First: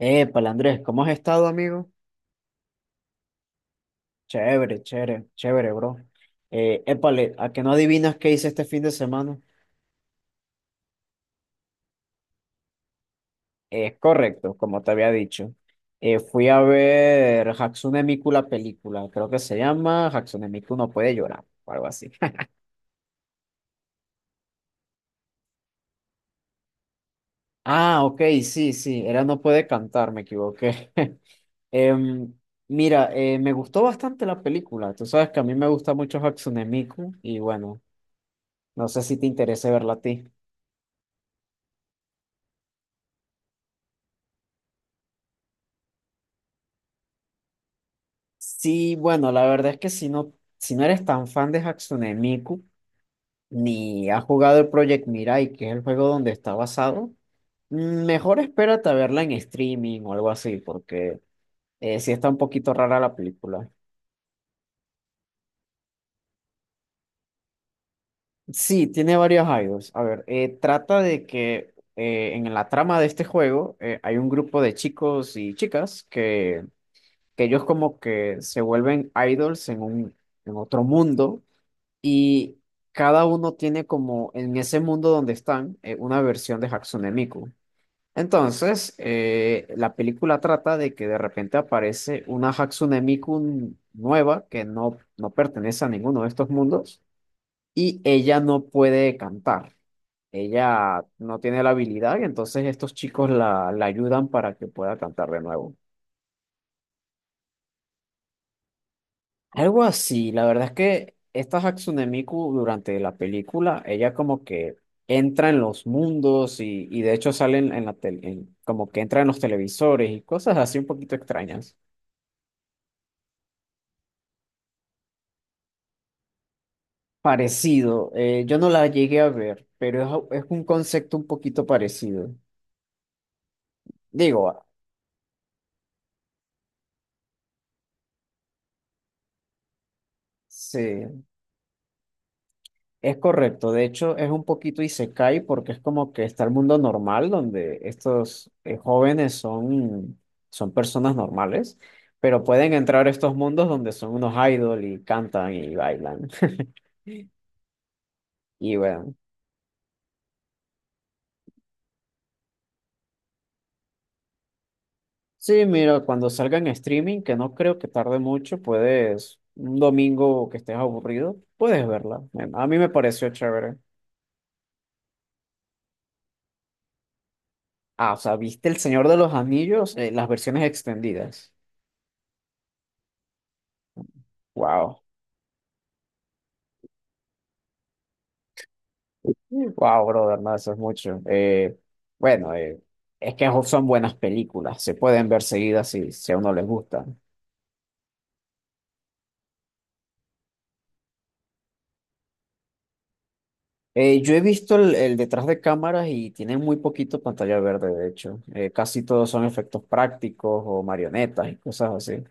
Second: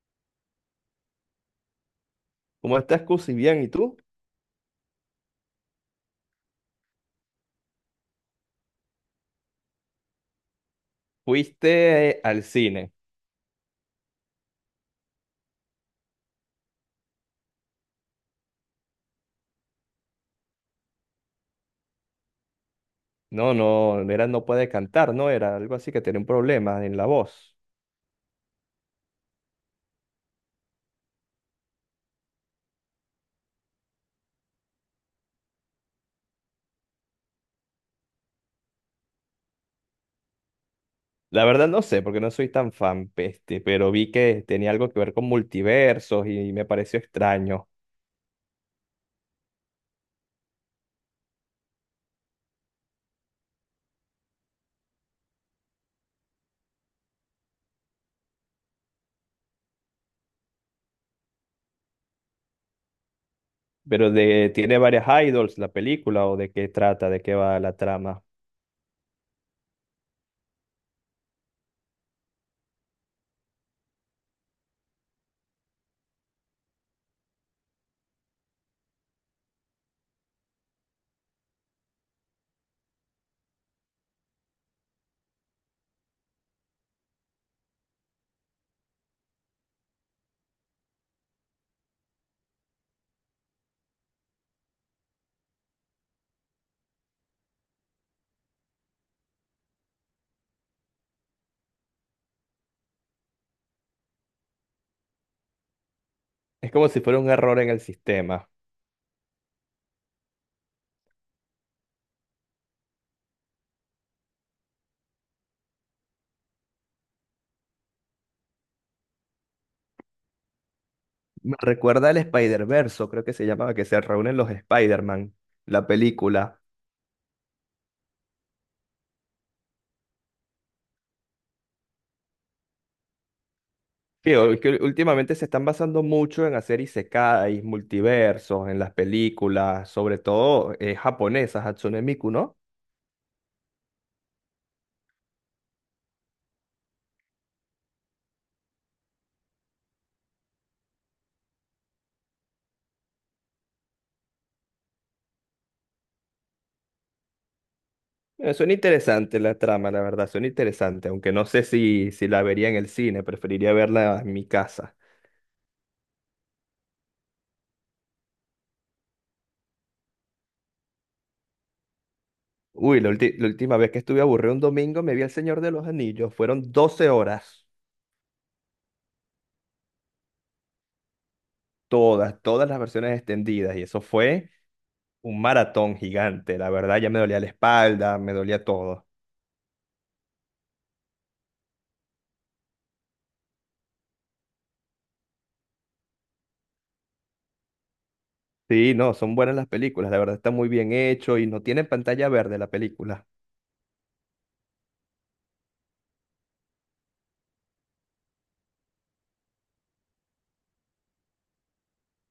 Épale, Andrés, ¿cómo has estado, amigo? ¿Cómo estás, Cusi? Bien, ¿y tú? Chévere, chévere, chévere, bro. Épale, ¿a que no adivinas qué hice este fin de semana? Fuiste al cine. Es correcto, como te había dicho. Fui a ver Hatsune Miku la película, creo que se llama Hatsune Miku no puede llorar, o algo así. No, no, era no puede cantar, ¿no? Era algo así que tenía un problema en la voz. Ah, ok, sí, sí, era no puede cantar, me equivoqué. Em, mira, me gustó bastante la película, tú sabes que a mí me gusta mucho Hatsune Miku y bueno, no sé si te interesa verla a ti. La verdad no sé, porque no soy tan fan, peste, pero vi que tenía algo que ver con multiversos y me pareció extraño. Sí, bueno, la verdad es que si no eres tan fan de Hatsune Miku, ni has jugado el Project Mirai, que es el juego donde está basado, mejor espérate a verla en streaming o algo así, porque sí está un poquito rara la película. Tiene varias idols la película, o de qué trata, de qué va la trama. Sí, tiene varios idols. A ver, trata de que en la trama de este juego hay un grupo de chicos y chicas que ellos como que se vuelven idols en otro mundo. Y cada uno tiene como en ese mundo donde están, una versión de Hatsune Miku. Entonces, la película trata de que de repente aparece una Hatsune Miku nueva que no, no pertenece a ninguno de estos mundos y ella no puede cantar. Ella no tiene la habilidad y entonces estos chicos la ayudan para que pueda cantar de nuevo. Es como si fuera un error en el sistema. Algo así, la verdad es que esta Hatsune Miku durante la película, ella como que entra en los mundos y de hecho sale en la tele, como que entra en los televisores y cosas así un poquito Me extrañas. recuerda al Spider-Verse, creo que se llamaba, que se reúnen los Spider-Man, la película. Parecido, yo no la llegué a ver, pero es un concepto un poquito parecido. Sí, Digo, ah, que últimamente se están basando mucho en hacer isekais, multiversos, en las películas, sobre todo sí. japonesas, Hatsune Miku, ¿no? Es correcto, de hecho es un poquito isekai porque es como que está el mundo normal donde estos jóvenes son, son personas normales, pero pueden entrar a estos mundos donde son unos idol y cantan y bailan. Suena Y bueno, interesante la trama, la verdad, suena interesante, aunque no sé si la vería en el cine, preferiría verla en mi casa. sí, mira, cuando salga en streaming, que no creo que tarde mucho, puedes, un domingo que estés aburrido, puedes verla. Bueno, a mí me Uy, la, pareció ulti- la chévere. última vez que estuve aburrido un domingo me vi El Señor de los Anillos, fueron 12 horas, Ah, o sea, ¿viste El Señor de los Anillos? Las versiones extendidas. Todas las versiones extendidas, y eso fue Wow. un maratón gigante. La verdad, ya me dolía la espalda, me dolía todo. Wow, brother, no, eso es mucho. Bueno, eh, es que son buenas películas, se pueden ver seguidas si, si a uno les gusta. Sí, no, son buenas las películas, la verdad está muy bien hecho y no tiene pantalla verde la película. Yo he visto el detrás de cámaras y tienen muy poquito pantalla verde, de hecho. Casi todos son efectos prácticos o marionetas y cosas así.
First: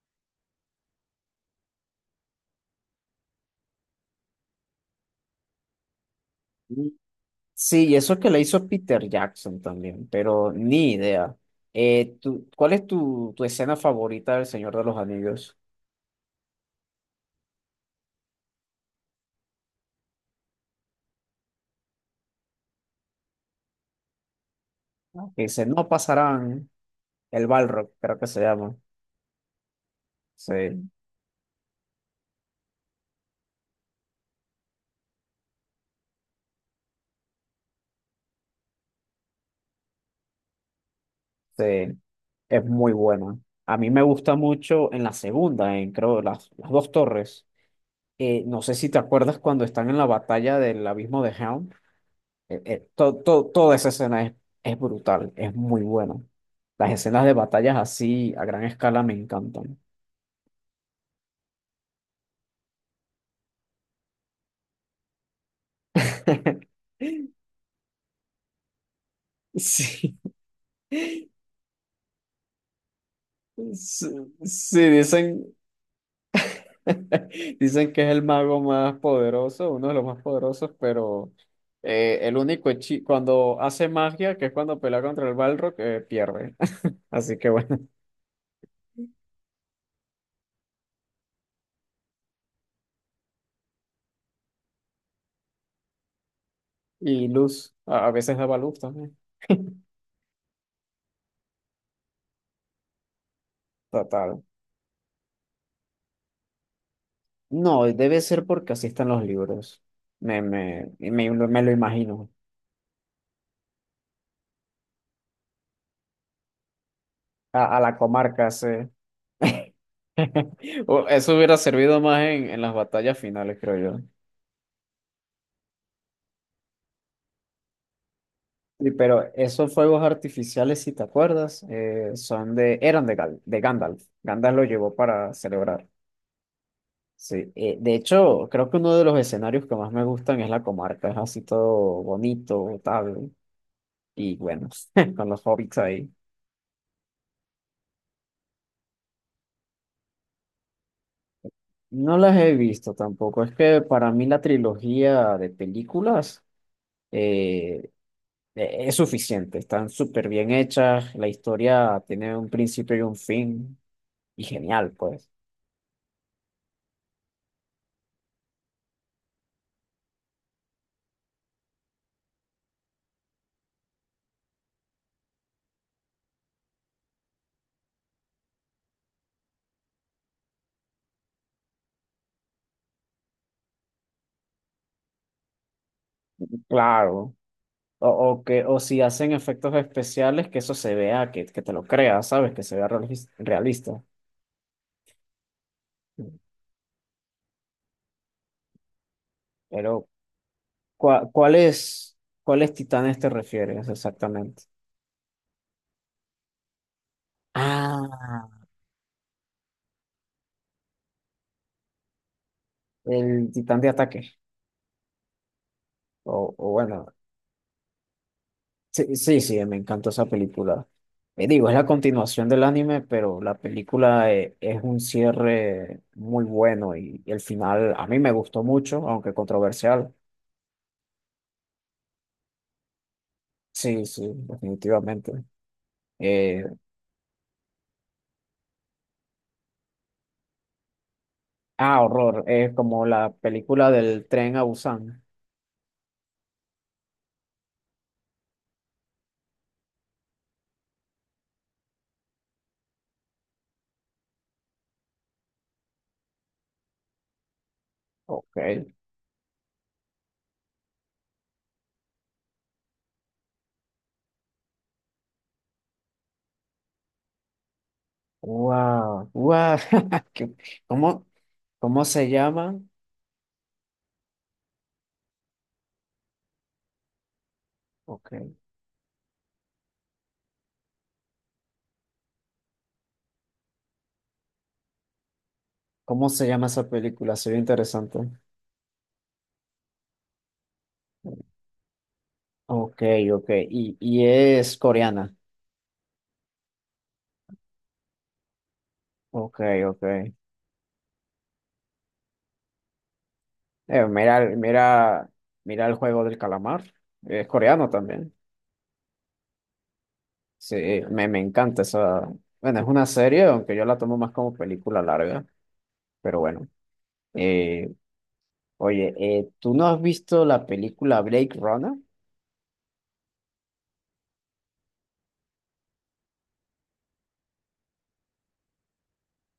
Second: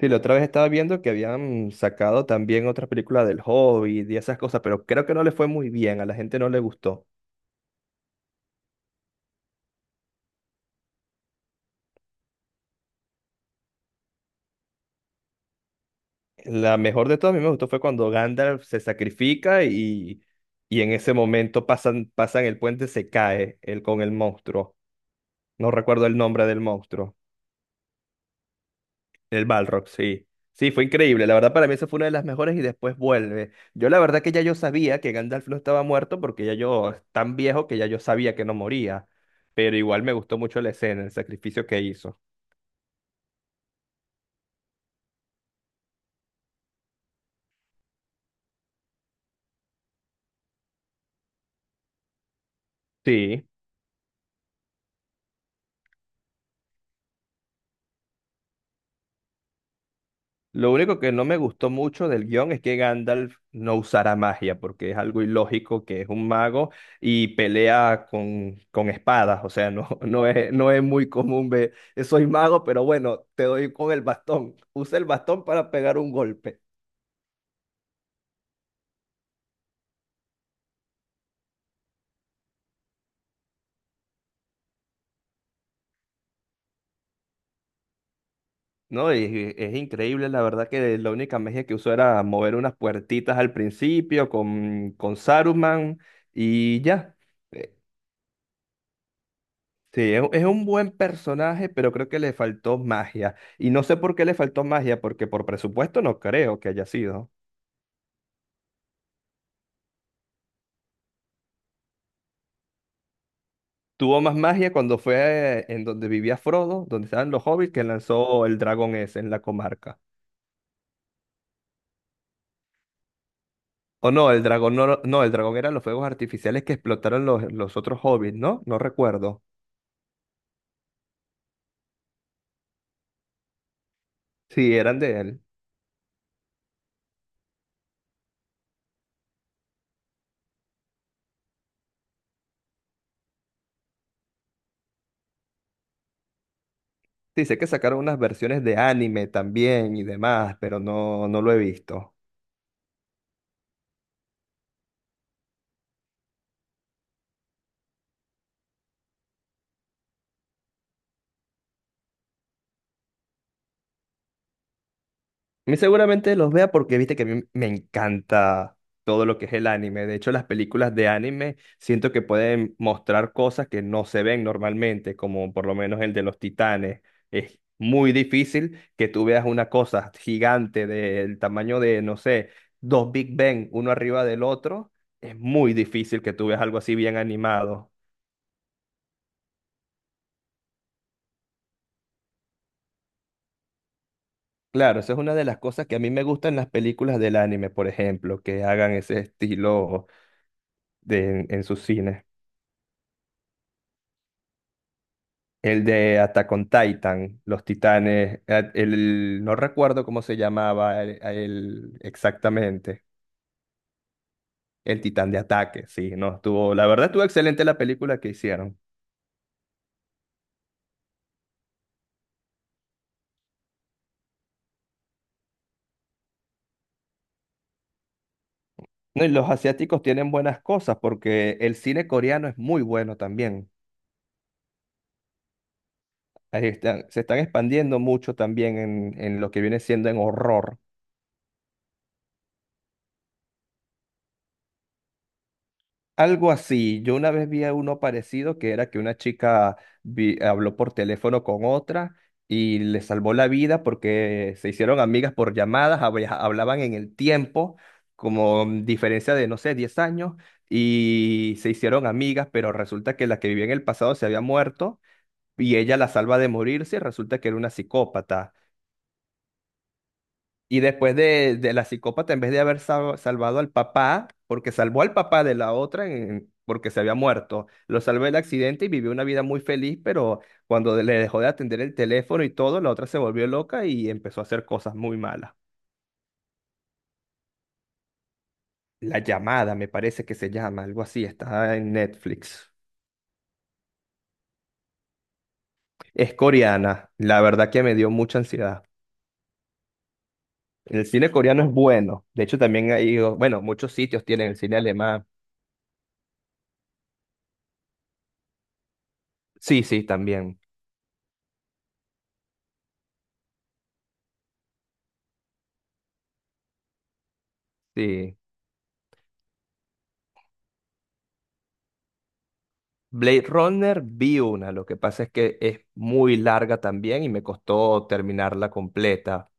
Sí, la otra vez estaba viendo que habían sacado también otra película del Hobbit y esas cosas, pero creo que no le fue muy bien, a la gente no le Mm. gustó. Sí, y eso que le hizo Peter Jackson también, pero ni idea. ¿Cuál es tu escena favorita del Señor de los Anillos? La mejor de todas, a mí me gustó fue cuando Gandalf se sacrifica y en ese momento pasan el puente, se cae él con el monstruo. Que dice, No no recuerdo el nombre del pasarán. monstruo. El Balrog, creo que se llama. El Balrog, sí. Sí, fue Sí. increíble. La verdad, para mí esa fue una de las mejores y después vuelve. Yo la verdad que ya yo sabía que Gandalf no estaba muerto porque ya yo, es tan viejo que ya yo sabía que no moría. Pero igual me gustó mucho la escena, el Sí, sacrificio que hizo. es muy buena. A mí me gusta mucho en la segunda, en creo las dos torres. No sé si te acuerdas cuando están en la batalla del abismo de Helm. Sí. Toda esa escena es brutal, es muy buena. Las escenas de batallas así a gran escala me encantan. Lo único que no me gustó mucho del guión es que Gandalf no usara magia, porque es algo ilógico que es un mago y pelea con espadas. O sea, no, Sí, no es, no es muy común ver, soy mago, pero bueno, te doy con el sí, bastón. sí, Usa el bastón dicen. para pegar un golpe." Dicen que es el mago más poderoso, uno de los más poderosos, pero cuando hace magia, que es cuando pelea contra el Balrog, pierde. Así que bueno. No, y es increíble, la verdad que la única magia que usó era mover unas puertitas al principio con Saruman y ya. Y luz, Eh, a veces daba luz también. Sí, es un buen personaje, pero creo que le faltó magia. Y no sé por qué le Total. faltó magia, porque por presupuesto no creo que haya sido. No, debe ser porque así están los libros. Me lo imagino. Tuvo más magia cuando fue en donde vivía Frodo, donde estaban los hobbits, A que la lanzó comarca, el sí. dragón ese en la comarca. O eso hubiera servido más en las batallas finales, creo. O no, el dragón no, no, el dragón eran los fuegos artificiales que explotaron los otros hobbits, ¿no? No Sí, pero recuerdo. esos fuegos artificiales, si te acuerdas, eran de, de Gandalf. Gandalf lo Sí, llevó eran de para él. celebrar. Sí, de hecho, creo que uno de los escenarios que más me gustan es la comarca. Es así todo bonito, tal. Y bueno, con los hobbits ahí. Sí, sé que sacaron unas versiones de anime también y demás, pero no, no lo he visto. No las he visto tampoco. Es que para mí la trilogía de películas eh, es suficiente. Están súper bien hechas. La historia tiene un principio y un fin. Y genial, pues. A mí seguramente los vea porque viste que a mí me encanta todo lo que es el anime. De hecho, las películas de anime siento que pueden mostrar cosas que no se ven normalmente, como por lo menos el de los titanes. Es muy difícil que tú veas una cosa gigante del tamaño de, no sé, dos Big Bang, uno arriba del otro. Es muy difícil que tú veas algo así bien Claro. animado. O si hacen efectos especiales, que eso se vea, que te lo creas, ¿sabes? Que se vea realista. Claro, esa es una de las cosas que a mí me gustan las películas del anime, por ejemplo, que hagan ese estilo Pero, ¿cuá- en sus ¿cuáles, cines. ¿cuáles titanes te refieres exactamente? El de Attack on Titan, Los Titanes, Ah, no recuerdo cómo se llamaba exactamente, el titán de ataque. el Titán de Ataque, sí, no, O, o estuvo, la verdad bueno, estuvo excelente la película que hicieron. sí, sí, sí, me encantó esa película. Digo, es la continuación del anime, pero la película es un cierre muy bueno y el final a mí me gustó mucho, No, y aunque los asiáticos controversial. tienen buenas cosas porque el cine coreano es muy bueno también. Sí, sí, definitivamente. Eh. Ahí se están expandiendo mucho también en lo que viene siendo en horror. Ah, horror. Es como la película del tren a Busan. Algo así. Yo una vez vi a uno parecido que era que una chica habló por teléfono con otra y le salvó la vida porque se hicieron amigas por llamadas, hablaban en el tiempo, Ok. como diferencia de, no sé, 10 años, y se hicieron amigas, pero resulta que la que vivía en el pasado se había muerto y ella la salva de morirse y resulta que era una psicópata. Wow. Wow. ¿Qué- Y después ¿Cómo, de la cómo se psicópata, en vez de haber llama? Salvado al papá, porque salvó al papá de la otra porque se había muerto, lo salvó Ok. del accidente y vivió una vida muy feliz, pero cuando le dejó de atender el teléfono y todo, la otra se volvió loca y empezó a hacer cosas muy malas. ¿Cómo se llama esa película? Se ve interesante. La llamada, me parece que se llama, algo así, está en Netflix. Ok, ok. Y es coreana. Es coreana, la verdad que me dio mucha ansiedad. Ok, ok. El cine coreano es bueno, de hecho también hay, bueno, muchos Eh, sitios mira, tienen el cine alemán. mira, mira el juego del calamar. Es coreano también. Sí, sí, también. Sí, me encanta esa. Bueno, es una serie, aunque yo la tomo más como película larga, pero bueno. Sí. Oye, ¿tú no has visto la película Blade Runner? Blade Runner vi una, lo que pasa es que es muy larga también y me costó terminarla completa,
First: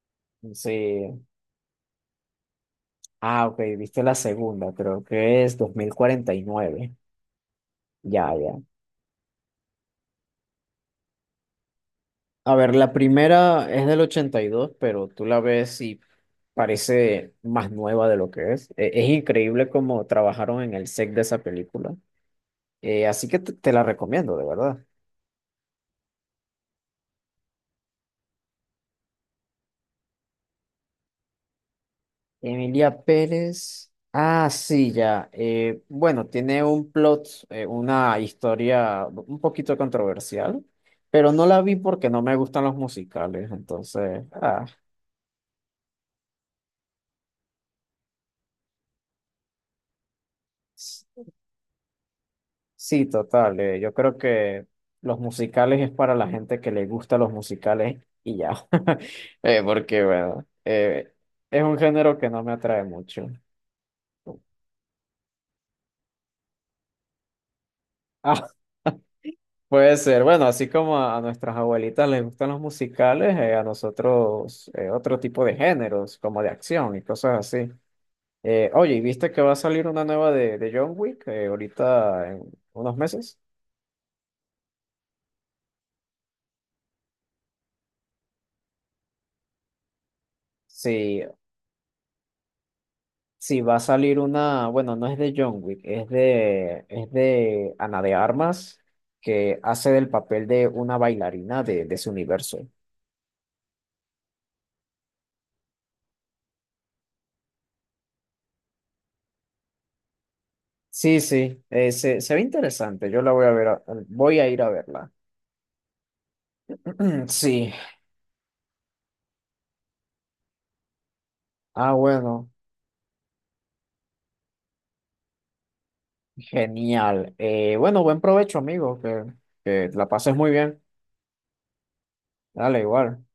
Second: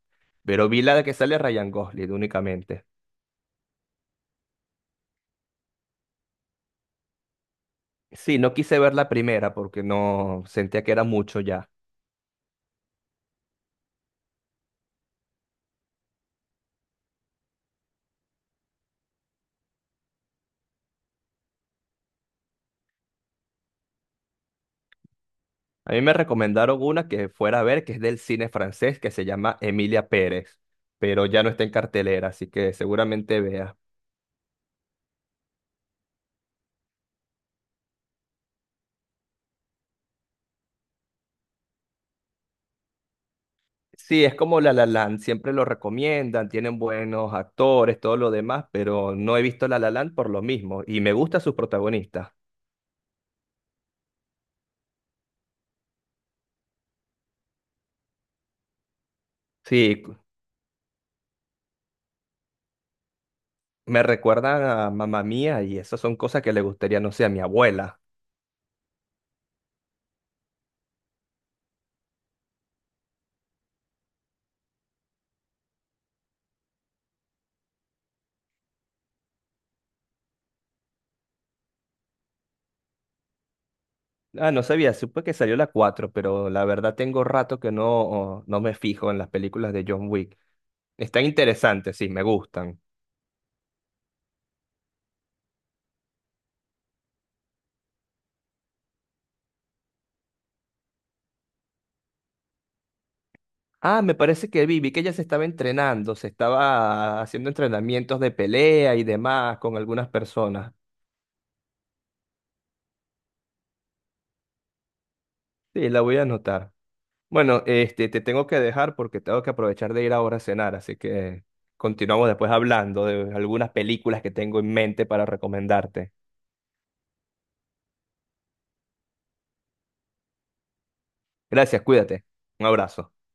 pero Sí. vi la de que sale Ryan Gosling únicamente. Ah, ok, viste la segunda, creo que es 2049. Ya, Sí, no ya. quise ver la primera porque no sentía que era mucho ya. A ver, la primera es del 82, pero tú la ves y parece más nueva de lo que es. Es increíble cómo trabajaron en el set de esa película. Así que te la recomiendo, de verdad. A mí me recomendaron una que fuera a ver, que es del cine francés, que se llama Emilia Pérez, pero ya no está en cartelera, así que Emilia seguramente vea. Pérez. Ah, sí, ya. Bueno, tiene un plot, una historia un poquito controversial, pero no la vi porque no me gustan los musicales. Sí, Entonces, es como ah, La La Land, siempre lo recomiendan, tienen buenos actores, todo lo demás, pero no he visto La La Land por lo mismo y s- me gustan sus protagonistas. sí, total. Yo creo que los musicales es para la gente que le gusta los musicales y ya. Eh, Sí, porque, cu- bueno, eh, es un género que no me atrae mucho. Me recuerdan a Mamá Mía y esas son cosas que le gustaría, no sé, a mi abuela. Puede ser, bueno, así como a nuestras abuelitas les gustan los musicales, a nosotros otro tipo de géneros, como de acción y cosas así. Oye, ¿y viste que va a salir una nueva de John Wick ahorita en unos meses? Ah, no sabía, supe que salió la 4, pero la verdad tengo rato que no me fijo en las películas de John Wick. Sí, Están interesantes, sí, me gustan. sí, va a salir una, bueno, no es de John Wick, es de Ana de Armas, que hace del papel de una bailarina de su universo. Ah, me parece que vi que ella se estaba entrenando, se estaba haciendo entrenamientos de pelea y demás con algunas personas. Sí, sí, se ve interesante, yo la voy a ver, voy a ir a verla. Sí, la voy a anotar. Bueno, Sí. este, te tengo que dejar porque tengo que aprovechar de ir ahora a cenar, así que Ah, continuamos bueno, después hablando de algunas películas que tengo en mente para recomendarte. genial. Bueno, buen provecho, amigo, que la pases muy bien. Gracias, cuídate. Un Dale, abrazo. igual.